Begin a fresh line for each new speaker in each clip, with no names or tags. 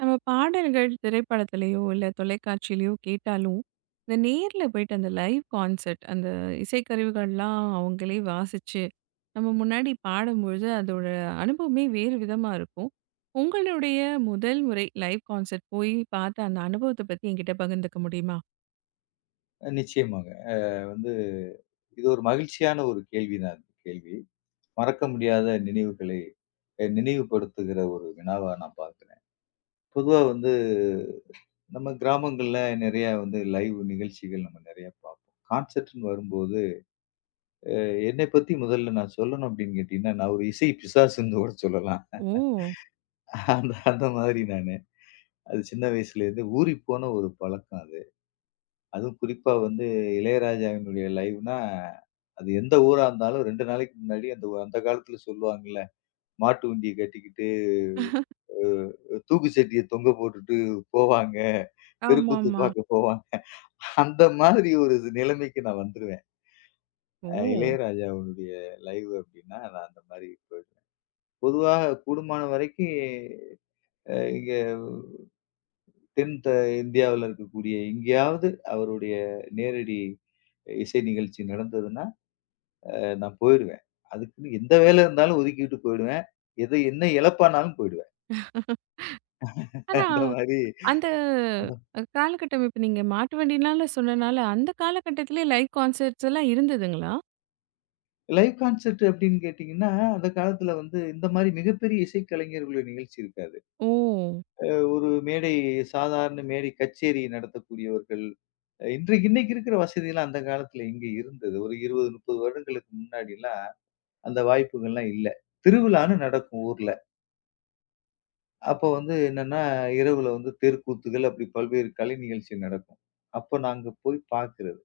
நம்ம பாடல்கள் திரைப்படத்திலேயோ இல்ல தொலைக்காட்சியிலயோ கேட்டாலும், இந்த நேர்ல போயிட்டு அந்த லைவ் கான்சர்ட் அந்த இசைக்கருவிகள்லாம் அவங்களே வாசிச்சு, நம்ம முன்னாடி பாடும்பொழுது அதோட அனுபவமே வேறு விதமா இருக்கும். உங்களுடைய முதல் முறை லைவ் கான்சர்ட் போய் பார்த்த அந்த அனுபவத்த பத்தி என்கிட்ட பகிர்ந்துக்க முடியுமா?
நிச்சயமாங்க. வந்து இது ஒரு மகிழ்ச்சியான ஒரு கேள்வி தான் இந்த கேள்வி. மறக்க முடியாத நினைவுகளை நினைவுபடுத்துகிற ஒரு வினாவா நான் பார்க்கிறேன். பொதுவா வந்து நம்ம கிராமங்கள்ல நெறையா வந்து லைவ் நிகழ்ச்சிகள் நம்ம நெறையா பார்ப்போம். கான்செர்ட்ன்னு வரும்போது, என்னை பத்தி முதல்ல நான் சொல்லணும் அப்படின்னு கேட்டீங்கன்னா, நான் ஒரு இசை பிசாசுன்னு கூட சொல்லலாம்.
ஓ!
அந்த அந்த மாதிரி நானு. அது சின்ன வயசுலேருந்து ஊறிப்போன ஒரு பழக்கம் அது. அதுவும் குறிப்பா வந்து இளையராஜாவினுடைய லைவ்னா, அது எந்த ஊரா இருந்தாலும் 2 நாளைக்கு முன்னாடி அந்த அந்த காலத்துல சொல்லுவாங்கல்ல, மாட்டு வண்டிய கட்டிக்கிட்டு, தூக்கு சட்டிய தொங்க போட்டுட்டு போவாங்க. தெருக்கூத்து
ஆமாமா.
பார்க்க போவாங்க. அந்த மாதிரி ஒரு நிலைமைக்கு நான் வந்துருவேன்.
ஓ!
இளையராஜாவினுடைய லைவ் அப்படின்னா, நான் அந்த மாரி போயிடுவேன். பொதுவா கூடுமான வரைக்கும் இங்க தென் த இந்தியாவுல இருக்கக்கூடிய எங்கேயாவது அவருடைய நேரடி இசை நிகழ்ச்சி நடந்ததுன்னா நான் போயிருவேன். அதுக்குன்னு எந்த வேலை இருந்தாலும் ஒதுக்கிட்டு போயிடுவேன். எது என்ன இழப்பானாலும் போயிடுவேன்.
ஆனா,
அந்த மாரி
அந்த
அந்த
அ காலகட்டம் இப்ப நீங்க மாட்டு வண்டினால சொன்னனால, அந்த காலகட்டத்திலேயே லைவ் கான்சர்ட்ஸ் எல்லாம் இருந்ததுங்களா?
லைவ் கான்செர்ட் அப்படின்னு கேட்டீங்கன்னா, அந்த காலத்துல வந்து இந்த மாரி மிகப்பெரிய இசைக்கலைஞர்களுடைய நிகழ்ச்சி இருக்காது.
ஓ!
அ ஒரு மேடை சாதாரண மேடை கச்சேரி நடத்தக்கூடியவர்கள், இன்னைக்கு இருக்கிற வசதிலாம் அந்த காலத்துல எங்க இருந்தது? ஒரு 20, 30 வருடங்களுக்கு முன்னாடிலாம் அந்த வாய்ப்புகள்லாம் இல்ல. திருவிழான்னு நடக்கும் ஊர்ல. அப்போ வந்து என்னன்னா, இரவுல வந்து தெருக்கூத்துகள் அப்படி பல்வேறு கலை நிகழ்ச்சி நடக்கும். அப்ப நாங்க போய் பார்க்கிறது.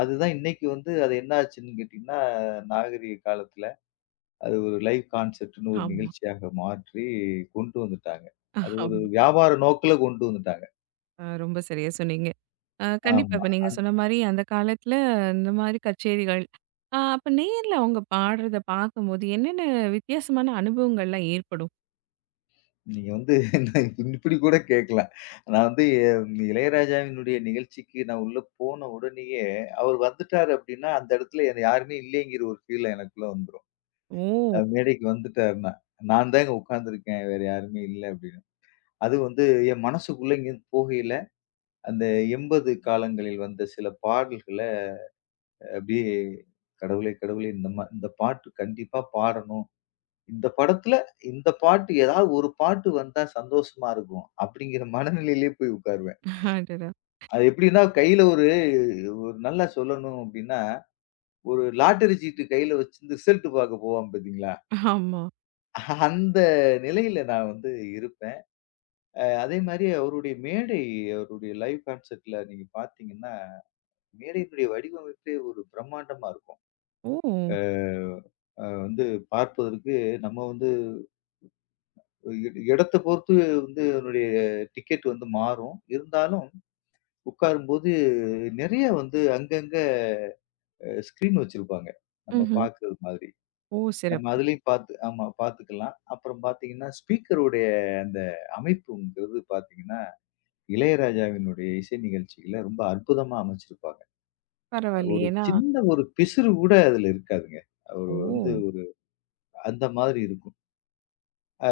அதுதான் இன்னைக்கு வந்து அது என்ன ஆச்சுன்னு கேட்டீங்கன்னா, நாகரீக காலத்துல அது ஒரு லைவ் கான்செர்ட்ன்னு ஒரு
ஆமா.
நிகழ்ச்சியாக மாற்றி கொண்டு வந்துட்டாங்க. அது ஒரு
ஆமா.
வியாபார நோக்குல கொண்டு வந்துட்டாங்க.
ரொம்ப சரியா சொன்னீங்க. கண்டிப்பா
ஆமா.
இப்ப நீங்க சொன்ன மாரி அந்த காலத்துல இந்த மாரி கச்சேரிகள், அப்ப நேர்ல அவங்க பாடுறத பார்க்கும்போது என்னென்ன வித்தியாசமான அனுபவங்கள்லாம் ஏற்படும்?
நீங்க வந்து நான் இப்படி கூட கேட்கலாம். நான் வந்து இளையராஜாவினுடைய நிகழ்ச்சிக்கு நான் உள்ள போன உடனேயே, அவர் வந்துட்டாரு அப்படின்னா, அந்த இடத்துல என்னை யாருமே இல்லைங்கிற ஒரு ஃபீல் எனக்குள்ள வந்துரும்.
ஓ!
மேடைக்கு வந்துட்டாருன்னா, நான் தாங்க உட்கார்ந்துருக்கேன். வேற யாருமே இல்ல அப்படின்னு. அது வந்து என் மனசுக்குள்ள இங்கேருந்து போகையில, அந்த 80 காலங்களில் வந்த சில பாடல்கள அப்படியே கடவுளே! கடவுளே! இந்த இந்த பாட்டு கண்டிப்பா பாடணும். இந்த படத்துல இந்த பாட்டு ஏதாவது ஒரு பாட்டு வந்தா சந்தோஷமா இருக்கும். அப்படிங்கிற மனநிலையிலே போய் உட்காருவேன்.
அடடா!
அது எப்படின்னா கையில ஒரு ஒரு நல்லா சொல்லணும் அப்படின்னா, ஒரு லாட்டரி சீட்டு கையில வச்சிருந்து ரிசல்ட் பார்க்க போவான் பார்த்தீங்களா?
ஆமா.
அந்த நிலையில நான் வந்து இருப்பேன். அதே மாரி அவருடைய மேடை, அவருடைய லைவ் கான்செர்ட்ல நீங்க பார்த்தீங்கன்னா, மேடையினுடைய வடிவமைப்பே ஒரு பிரம்மாண்டமா இருக்கும்.
ஓ!
அ அ வந்து பார்ப்பதற்கு நம்ம வந்து இடத்த பொறுத்து வந்து அதனுடைய டிக்கெட் வந்து மாறும். இருந்தாலும் உட்காரும்போது நெறைய வந்து அங்கங்க ஸ்க்ரீன் வச்சிருப்பாங்க. நம்ம
ம்ஹ்ம்.
பார்க்குறது மாதிரி.
ஓ!
நம்ம
சிறப்பு.
அதுலயும் பார்த்து ஆமா பார்த்துக்கலாம். அப்புறம் பார்த்தீங்கன்னா, ஸ்பீக்கருடைய அந்த அமைப்புங்கிறது பார்த்தீங்கன்னா இளையராஜாவினுடைய இசை நிகழ்ச்சிகள ரொம்ப அற்புதமா அமைச்சிருப்பாங்க.
பரவாயில்லையே!
ஒரு
ஏன்னா,
சின்ன ஒரு பிசுறு கூட அதுல இருக்காதுங்க. அவரு
ஓ!
வந்து ஒரு அந்த மாதிரி இருக்கும். அ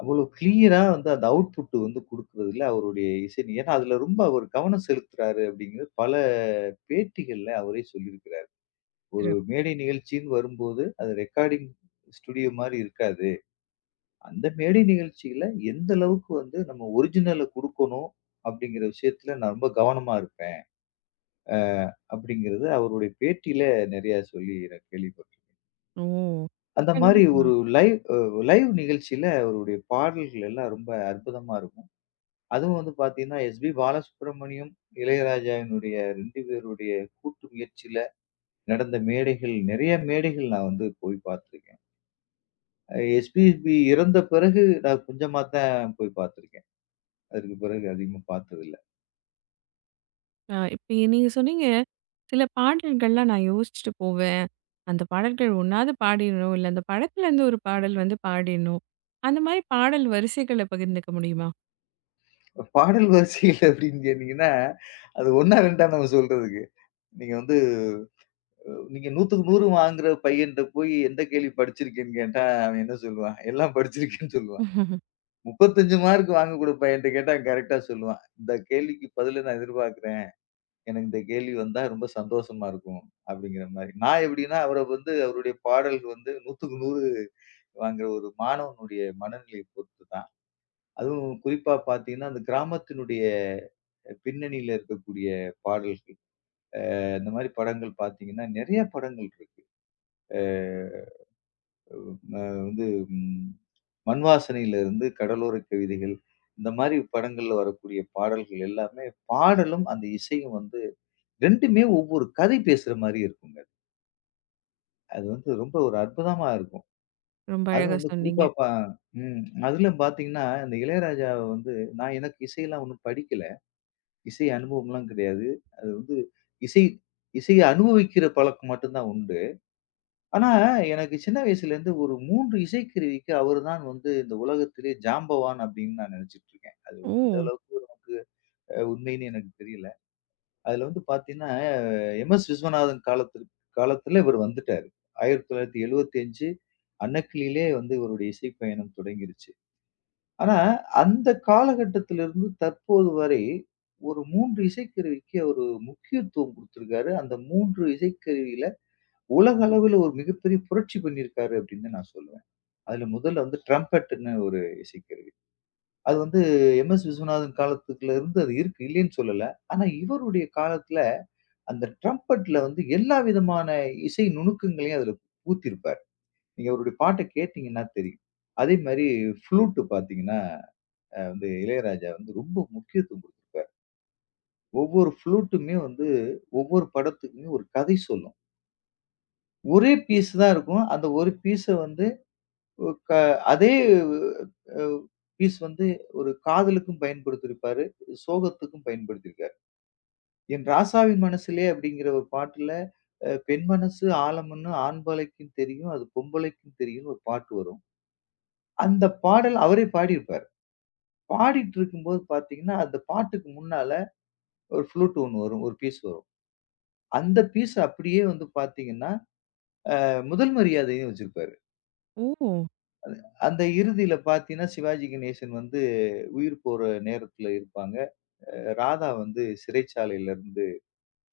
அவ்வளோ கிளியரா வந்து அந்த அவுட்புட் வந்து குடுக்குறதுல அவருடைய இசை ஏன்னா அதுல ரொம்ப அவர் கவனம் செலுத்துறாரு அப்படிங்கிறது பல பேட்டிகள்ல அவரே சொல்லியிருக்கிறாரு. ஒரு
சிறப்பு.
மேடை நிகழ்ச்சின்னு வரும்போது அது ரெக்கார்டிங் ஸ்டுடியோ மாரி இருக்காது. அந்த மேடை நிகழ்ச்சியில எந்த அளவுக்கு வந்து நம்ம ஒரிஜினல குடுக்கணும் அப்படிங்கிற விஷயத்துல நான் ரொம்ப கவனமா இருப்பேன். அ அப்படிங்கிறது அவருடைய பேட்டியில நிறைய சொல்லி நான் கேள்விப்பட்டேன்.
ஓ!
அந்த மாரி
கண்டிப்பா.
ஒரு லைவ் நிகழ்ச்சியில அவருடைய பாடல்கள் எல்லாம் ரொம்ப அற்புதமா இருக்கும். அதுவும் வந்து பார்த்தீங்கன்னா, எஸ்பி பாலசுப்ரமணியம், இளையராஜாவினுடைய 2 பேருடைய கூட்டு முயற்சியில நடந்த மேடைகள் நிறைய மேடைகள் நான் வந்து போய் பார்த்துருக்கேன். எஸ்பிபி இறந்த பிறகு நான் கொஞ்சமா தான் போய் பார்த்துருக்கேன். அதுக்கு பிறகு அதிகமா பார்த்ததில்ல.
இப்ப நீங்க சொன்னீங்க, சில பாடல்கள்லாம் நான் யோசிச்சுட்டு போவேன். அந்த பாடல்கள் ஒண்ணாவது பாடிடணும், இல்ல அந்த படத்துலேருந்து ஒரு பாடல் வந்து பாடிடணும். அந்த மாரி பாடல் வரிசைகள பகிர்ந்துக்க முடியுமா?
பாடல் வரிசைகள் அப்படின்னு கேட்டீங்கன்னா, அது 1ஆ 2ஆ நம்ம சொல்றதுக்கு. நீங்க வந்து நீங்க 100க்கு 100 வாங்குற பையன்ட்ட போய் எந்த கேள்வி படிச்சிருக்கேன்னு கேட்டா, அவன் என்ன சொல்லுவான்? எல்லாம் படிச்சிருக்கேன்னு சொல்லுவான். 35 மார்க் வாங்கக்கூடிய பையன்ட்ட கேட்டா, அவன் கரெக்ட்டா சொல்லுவான். இந்த கேள்விக்கு பதில நான் எதிர்பார்க்கிறேன். எனக்கு இந்த கேள்வி வந்தா ரொம்ப சந்தோஷமா இருக்கும். அப்படிங்கிற மாரி. நான் எப்படின்னா, அவர வந்து அவருடைய பாடல் வந்து 100க்கு 100 வாங்குற ஒரு மாணவனுடைய மனநிலையை பொறுத்து தான். அதுவும் குறிப்பா பார்த்தீங்கன்னா, அந்த கிராமத்தினுடைய பின்னணியில இருக்கக்கூடிய பாடல்கள். அந்த மாரி படங்கள் பார்த்தீங்கன்னா, நெறைய படங்கள் இருக்கு. அ. அ வந்து ம் மண் வாசனையிலிருந்து கடலோர கவிதைகள், இந்த மாரி படங்கள்ல வரக்கூடிய பாடல்கள் எல்லாமே பாடலும், அந்த இசையும் வந்து 2மே ஒவ்வொரு கதை பேசுற மாரி இருக்குங்க. அது வந்து ரொம்ப ஒரு அற்புதமா இருக்கும்.
ரொம்ப
அதுவும்
அழகா
வந்து
சொன்னீங்க.
குறிப்பா பா ம். அதிலும் பார்த்தீங்கன்னா, இந்த இளையராஜாவ வந்து எனக்கு இசையெல்லாம் ஒண்ணும் படிக்கல. இசை அனுபவம்லாம் கிடையாது. அது வந்து இசை இசைய அனுபவிக்கிற பழக்கம் மட்டும் தான் உண்டு. ஆனா, எனக்கு சின்ன வயசுலேருந்து ஒரு 3 இசைக்கருவிக்கு அவர் தான் வந்து இந்த உலகத்திலே ஜாம்பவான் அப்படின்னு நான் நினைச்சுட்டுருக்கேன். அது எந்த
ஓ!
அளவுக்கு நமக்கு உண்மைன்னு எனக்கு தெரியல. அதுல வந்து பார்த்தீங்கன்னா, எம்.எஸ். விஸ்வநாதன் காலத்திற்கு காலத்துல இவர் வந்துட்டாரு. 1975 அன்னக்கிளியிலே வந்து இவருடைய இசைப் பயணம் தொடங்கிருச்சு. ஆனா, அந்த காலகட்டத்திலிருந்து தற்போது வரை ஒரு 3 இசைக்கருவிக்கு அவரு முக்கியத்துவம் குடுத்திருக்காரு. அந்த 3 இசைக்கருவியில உலக அளவுல ஒரு மிகப்பெரிய புரட்சி பண்ணியிருக்காரு அப்படின்னு தான் நான் சொல்லுவேன். அதுல முதல்ல வந்து ட்ரம்பெட்ன்னு ஒரு இசைக்கருவி. அது வந்து எம்.எஸ். விஸ்வநாதன் காலத்துல இருந்து அது இருக்கு, இல்லைன்னு சொல்லல. ஆனா இவருடைய காலத்துல அந்த ட்ரம்பெட்ல வந்து எல்லா விதமான இசை நுணுக்கங்களையும் அதுல பூத்திருப்பார். நீங்க அவருடைய பாட்ட கேட்டீங்கன்னா தெரியும். அதே மாரி ஃப்ளூட் பாத்தீங்கன்னா, வந்து இளையராஜா வந்து ரொம்ப முக்கியத்துவம் குடுத்திருப்பார். ஒவ்வொரு ஃப்ளூட்டுமே வந்து ஒவ்வொரு படத்துக்குமே ஒரு கதை சொல்லும். ஒரே பீஸ் தான் இருக்கும். அந்த ஒரு பீஸ வந்து ஒ க அதே அ பீஸ் வந்து ஒரு காதலுக்கும் பயன்படுத்தியிருப்பாரு. சோகத்துக்கும் பயன்படுத்தியிருக்காரு. "என் ராசாவின் மனசிலே" அப்படிங்கிற ஒரு பாட்டுல, பெண் மனசு ஆழம்ன்னு ஆண்பலைக்கும் தெரியும், அது பொம்பளைக்கும் தெரியும்ன்னு ஒரு பாட்டு வரும். அந்த பாடல் அவரே பாடியிருப்பாரு. பாடிட்டு இருக்கும்போது பார்த்தீங்கன்னா, அந்த பாட்டுக்கு முன்னால ஒரு ஃப்ளூட் ஒண்ணு வரும். ஒரு பீஸ் வரும். அந்த பீஸ் அப்படியே வந்து பார்த்தீங்கன்னா, முதல் மரியாதையும் வச்சிருப்பாரு.
ஓ!
அந்த இறுதியில பார்த்தீங்கன்னா, சிவாஜி கணேசன் வந்து உயிர் போற நேரத்துல இருப்பாங்க. ராதா வந்து சிறைச்சாலையில இருந்து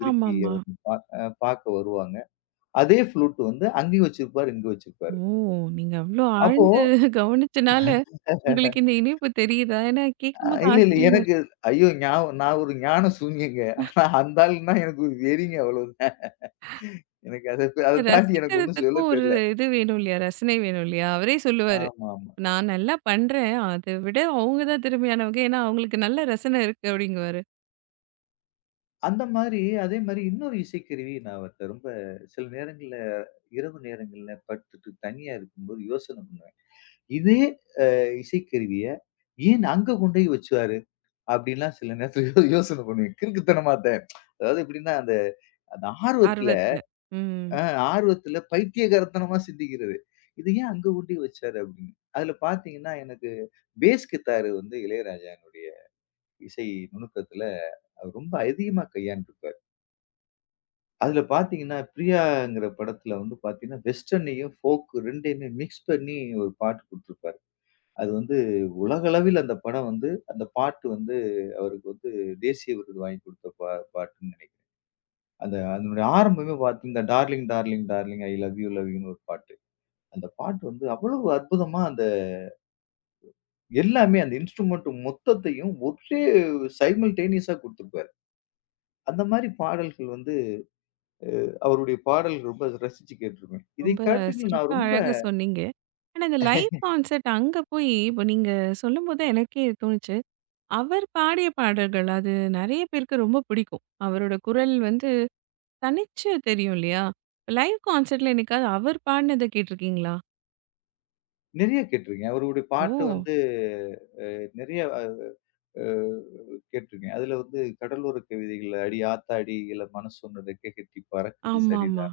திருப்பி
ஆமாமா.
அவர பா அ பாக்க வருவாங்க. அதே ஃப்ளூட் வந்து அங்கேயும் வச்சிருப்பாரு, இங்க வச்சிருப்பாரு.
ஓ! நீங்க அவ்ளோ
அப்போ
ஆழ்ந்து கவனிச்சனால, உங்களுக்கு இந்த இணைப்பு தெரியுதா? ஏன்னா கேட்கும்போது
இல்ல, இல்ல
ஆச்சரியமா
எனக்கு ஐயோ! ஞாபகம் நான் ஒரு ஞான சூன்யங்க. ஆனா அந்த ஆளுன்னா எனக்கு ஒரு வெறிங்க அவ்வளவுதான். எனக்கு அத அத தாண்டி எனக்கு ஒண்ணும் சொல்ல
ரசிக்கிறதுக்கும் ஒரு
தெரியல.
இது வேணும் இல்லையா? ரசனை வேணும் இல்லையா? அவரே சொல்லுவாரு.
ஆமாமா.
நான் நல்லா பண்றேன். அத விட அவங்க தான் திறமையானவங்க. ஏன்னா, அவங்களுக்கு நல்ல ரசனை இருக்கு அப்படிங்குவாரு.
அந்த மாரி அதே மாரி இன்னொரு இசைக்கருவி நான் அவர்ட்ட ரொம்ப சில நேரங்கள்ல இரவு நேரங்கள்ல படுத்துட்டு தனியா இருக்கும்போது யோசனை பண்ணுவேன். இதே இசைக்கருவிய ஏன் அங்க கொண்டு போய் வச்சாரு? அப்படின்லாம் சில நேரத்துல யோசனை பண்ணுவேன். கிறுக்குத்தனமா அத. அதாவது எப்படின்னா, அந்த அந்த
ஆர்வத்துல. ம்.
அ ஆர்வத்துல பைத்தியக்காரத்தனமா சிந்திக்கிறது. "இத ஏன் அங்க கொண்டு போய் வச்சாரு?" அப்படின்னு. அதுல பார்த்தீங்கன்னா, எனக்கு பேஸ் கித்தார் வந்து இளையராஜாவினுடைய இசை நுணுக்கத்துல அவர் ரொம்ப அதிகமா கையாண்டிருப்பார். அதுல பார்த்தீங்கன்னா, "பிரியாங்கிற" படத்துல வந்து பார்த்தீங்கன்னா, வெஸ்டர்னையும், ஃபோக் 2யுமே மிக்ஸ் பண்ணி ஒரு பாட்டு குடுத்திருப்பாரு. அது வந்து உலகளவில் அந்த படம் வந்து அந்த பாட்டு வந்து அவருக்கு வந்து தேசிய விருது வாங்கி குடுத்த பாட்டுன்னு நெனைக்கிறேன். அந்த அதனுடைய ஆரம்பமே பார்த்தீங்க இந்த darling, darling, darling I love you, love யூன்னு ஒரு பாட்டு. அந்த பாட்டு வந்து அவ்வளவு அற்புதமா அந்த எல்லாமே அந்த இன்ஸ்ட்ருமென்ட் மொத்தத்தையும் ஒரே சைமல்டேனியஸா குடுத்திருப்பாரு. அந்த மாரி பாடல்கள் வந்து அவருடைய பாடல்கள் ரொம்ப ரசிச்சு கேட்டுருப்பேன். இதை
ரொம்ப
காட்டிலும் நான்
சிறப்பா,
ரொம்ப
அழகா சொன்னீங்க. ஆனா இந்த லைவ் கான்சர்ட் அங்க போய் இப்போ நீங்க சொல்லும்போது தான் எனக்கே தோணுச்சு. அவர் பாடிய பாடல்கள் அது நெறைய பேருக்கு ரொம்ப பிடிக்கும். அவரோட குரல் வந்து தனிச்சு தெரியும் இல்லையா? லைவ் கான்சர்ட்ல என்னைக்காவது அவர் பாடினத கேட்டிருக்கீங்களா?
நெறைய கேட்டுருக்கேன். அவருடைய
ஓ!
பாட்டு வந்து அ நெறைய அ அ கேட்டுருக்கேன். அதுல வந்து கடலோர கவிதைகள் "அடி ஆத்தாடி இள மனசொன்னுற கேக்கத்தி பறக்குது சரி
ஆமாமா.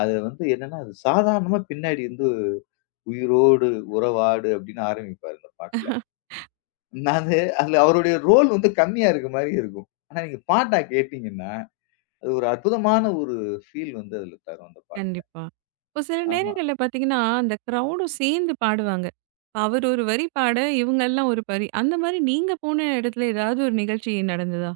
அது வந்து என்னன்னா, அது சாதாரணமா பின்னாடி வந்து "உயிரோடு உறவாடு" அப்படின்னு ஆரம்பிப்பாரு அந்த பாட்டுல. நானு அதுல அவருடைய ரோல் வந்து கம்மியா இருக்க மாரி இருக்கும். ஆனா நீங்க பாட்டா கேட்டீங்கன்னா, அது ஒரு அற்புதமான ஒரு ஃபீல் வந்து அதுல தரும் அந்த பாட்டுல.
கண்டிப்பா. இப்போ சில
ஆமா.
நேரங்கள்ல பார்த்தீங்கன்னா, அந்த கிரவுடும் சேர்ந்து பாடுவாங்க. இப்ப அவர் ஒரு வரி பாட, இவங்கெல்லாம் ஒரு வரி. அந்த மாரி நீங்க போன இடத்துல ஏதாவது ஒரு நிகழ்ச்சி நடந்ததா?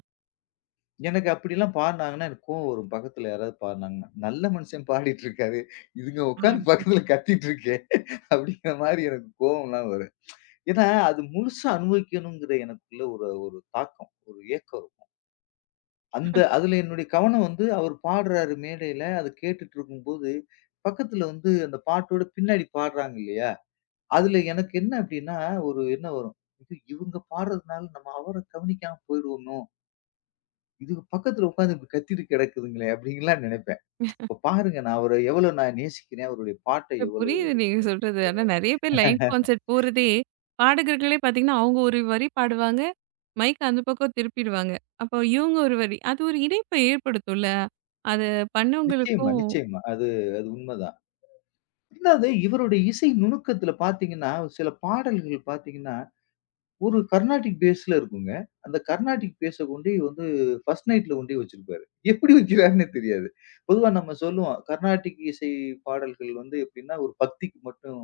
எனக்கு அப்படிலாம் பாடுனாங்கன்னா எனக்கு கோவம் வரும். பக்கத்துல யாராவது பாடுனாங்கன்னா, "நல்ல மனுஷன் பாடிட்டு இருக்காரு. இதுங்க உட்காந்து
அது.
பக்கத்துல கத்திட்டு இருக்கே" அப்படிங்கிற மாரி எனக்கு கோவம்லாம் வரும். ஏன்னா, அது முழுசா அனுபவிக்கணுங்கிற எனக்குள்ள ஒரு ஒரு தாக்கம், ஒரு ஏக்கம். அந்த அதுல என்னுடைய கவனம் வந்து அவர் பாடுறாரு மேடையில, அத கேட்டுட்டு இருக்கும்போது, பக்கத்துல வந்து அந்த பாட்டோட பின்னாடி பாடுறாங்க இல்லையா? அதுல எனக்கு என்ன அப்டின்னா, ஒரு எண்ணம் வரும். இது இவங்க பாடுறதுனால நம்ம அவர கவனிக்காம போயிடுவோமோ! இதுக்கு பக்கத்துல உட்கார்ந்து இப்டி கத்திட்டு கிடக்குதுங்களே! அப்டின்லாம் நினைப்பேன். இப்ப பாருங்க அவர எவ்வளோ நான் நேசிக்கிறேன். அவருடைய பாட்ட
எனக்கு
எவ்வளோ
புரியுது நீங்க
இருக்கு.
சொல்றது. ஆனா நெறைய பேர் லைவ் கான்சர்ட் போறதே, பாடகர்களே பார்த்தீங்கன்னா, அவங்க ஒரு வரி பாடுவாங்க. மைக் அந்த பக்கம் திருப்பிடுவாங்க. அப்போ இவங்க ஒரு வரி. அது ஒரு இணைப்ப ஏற்படுத்தும்ல. அது
நிச்சயமா,
பண்ணவங்களுக்கும்
நிச்சயமா. அது அது உண்மதான். ரெண்டாவது இவருடைய இசை நுணுக்கத்துல பார்த்தீங்கன்னா, சில பாடல்கள் பார்த்தீங்கன்னா ஒரு கர்நாடிக் பேஸ்ல இருக்குங்க. அந்த கர்நாடிக் பேஸ கொண்டோய் வந்து ஃபர்ஸ்ட் நைட்ல கொண்டோய் வச்சிருப்பாரு. எப்படி வைக்கிறாருன்னே தெரியாது. பொதுவா நம்ம சொல்லுவோம். கர்நாடிக் இசை பாடல்கள் வந்து எப்படின்னா, ஒரு பக்திக்கு மட்டும்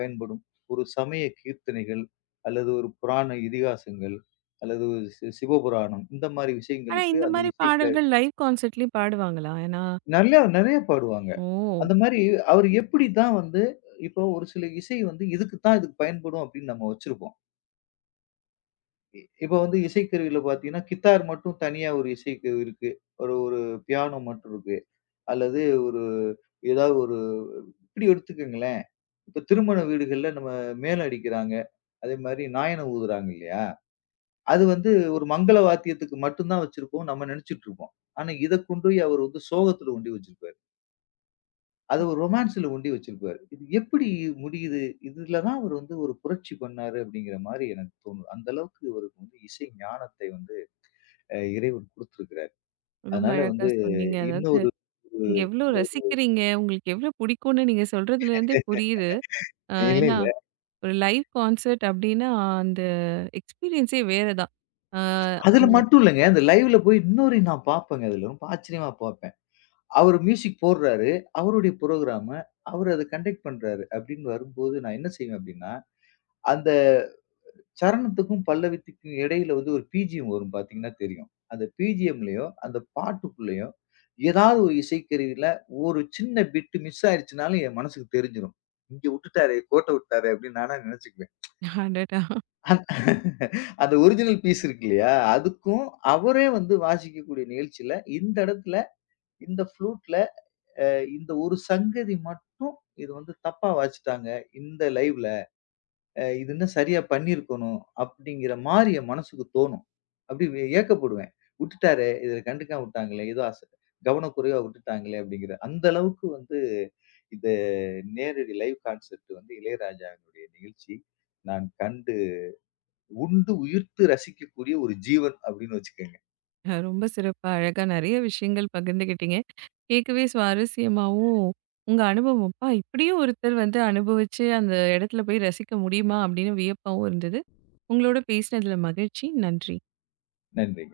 பயன்படும். ஒரு சமய கீர்த்தனைகள், அல்லது ஒரு புராண இதிகாசங்கள், அல்லது ஒரு சிவபுராணம் இந்த மாரி
ஆனா
விஷயங்களுக்கு
இந்த
அந்த
மாரி
இசைக்க
பாடல்கள் லைவ் கான்சர்ட்லயும் பாடுவாங்களா? ஏன்னா,
நல்லா நெறைய பாடுவாங்க.
ஓ!
அந்த மாரி அவர் எப்படி தான் வந்து இப்போ ஒரு சில இசை வந்து இதுக்கு தான் இதுக்கு பயன்படும் அப்படின்னு நம்ம வச்சிருப்போம். இப்ப வந்து இசைக்கருவியில பார்த்தீங்கன்னா, கித்தார் மட்டும் தனியா ஒரு இசைக்கருவி இருக்கு. ஒரு ஒரு பியானோ மட்டும் இருக்கு. அல்லது ஒரு ஏதாவது ஒரு இப்படி எடுத்துக்கங்களேன். இப்ப திருமண வீடுகள்ல நம்ம மேளம் அடிக்கிறாங்க. அதே மாரி நாயனம் ஊதுறாங்க இல்லையா? அது வந்து ஒரு மங்கள வாத்தியத்துக்கு மட்டும் தான் வச்சிருப்போம். நம்ம நினைச்சுட்டு இருப்போம். ஆனா இத கொண்டு போய் அவர் வந்து சோகத்துல கொண்டு போய் வச்சிருப்பாரு. அத ஒரு ரொமான்ஸ்ல கொண்டு போய் வச்சிருப்பாரு. இது எப்படி முடியுது? இதுல தான் அவர் வந்து ஒரு புரட்சி பண்ணாரு அப்படிங்கிற மாரி எனக்கு தோணுது. அந்த அளவுக்கு இவருக்கு வந்து இசை ஞானத்தை வந்து இறைவன் குடுத்திருக்கிறார்.
ரொம்ப
அதனால
அழகா
வந்து
சொன்னீங்க. அதாவது
இன்னொரு ஒரு
நீங்க எவ்ளோ
இன்னொரு
ரசிக்கிறீங்க, உங்களுக்கு எவ்ளோ பிடிக்கும்னு நீங்க சொல்றதுலேருந்தே புரியுது.
இல்ல,
ஏன்னா,
இல்ல.
ஒரு லைவ் கான்சர்ட் அப்டின்னா, அந்த எக்ஸ்பீரியன்ஸே வேற தான். அ
அதுல
அந்த
மட்டும் இல்லங்க. அந்த லைவ்ல போய் இன்னொரு நான் பார்ப்பேங்க அதுல. ரொம்ப ஆச்சரியமா பார்ப்பேன். அவரு மியூசிக் போடுறாரு. அவருடைய புரோகிராம அவரு அத கண்டக்ட் பண்றாரு அப்படின்னு வரும்போது, நான் என்ன செய்வேன் அப்படின்னா, அந்த சரணத்துக்கும், பல்லவித்துக்கும் இடையில வந்து ஒரு பிஜிஎம் வரும் பார்த்தீங்கன்னா தெரியும். அந்த பிஜிஎம்லயும், அந்த பாட்டுக்குள்ளயும் ஏதாவது ஒரு இசைக்கருவியில ஒரு சின்ன பிட் மிஸ் ஆயிருச்சுனாலும் என் மனசுக்கு தெரிஞ்சிரும். இங்க விட்டுட்டாரே, கோட்ட விட்டாரே அப்படின்னு நானா நினைச்சுக்குவேன்.
அடடா!
அந் அந்த ஒரிஜினல் பீஸ் இருக்கு இல்லையா? அதுக்கும் அவரே வந்து வாசிக்கக்கூடிய நிகழ்ச்சியில, இந்த இடத்துல, இந்த ஃப்ளூட்ல இந்த ஒரு சங்கதி மட்டும் இது வந்து தப்பா வாசிச்சுட்டாங்க. இந்த லைவ்ல. இது இன்னும் சரியா பண்ணியிருக்கணும். அப்படிங்கிற மாரி என் மனசுக்கு தோணும். அப்படி ஏக்கப்படுவேன். விட்டுட்டாரே! இத கண்டுக்காம விட்டாங்களே! ஏதோ கவனக்குறைவா விட்டுட்டாங்களே! அப்படிங்கிற அந்த அளவுக்கு வந்து இந்த நேரடி லைவ் கான்செர்ட் வந்து இளையராஜாவினுடைய நிகழ்ச்சி நான் கண்டு உண்டு உயிர்த்து ரசிக்கக்கூடிய ஒரு ஜீவன் அப்படின்னு வச்சுக்கங்க.
ரொம்ப சிறப்பா, அழகா நெறைய விஷயங்கள் பகிர்ந்துக்கிட்டீங்க. கேட்கவே சுவாரஸ்யமாவும், உங்க அனுபவம், "அப்பா! இப்படியும் ஒருத்தர் வந்து அனுபவிச்சு அந்த இடத்துல போய் ரசிக்க முடியுமா?" அப்படின்னு வியப்பாவும் இருந்தது. உங்களோட பேசினதுல மகிழ்ச்சி. நன்றி.
நன்றி.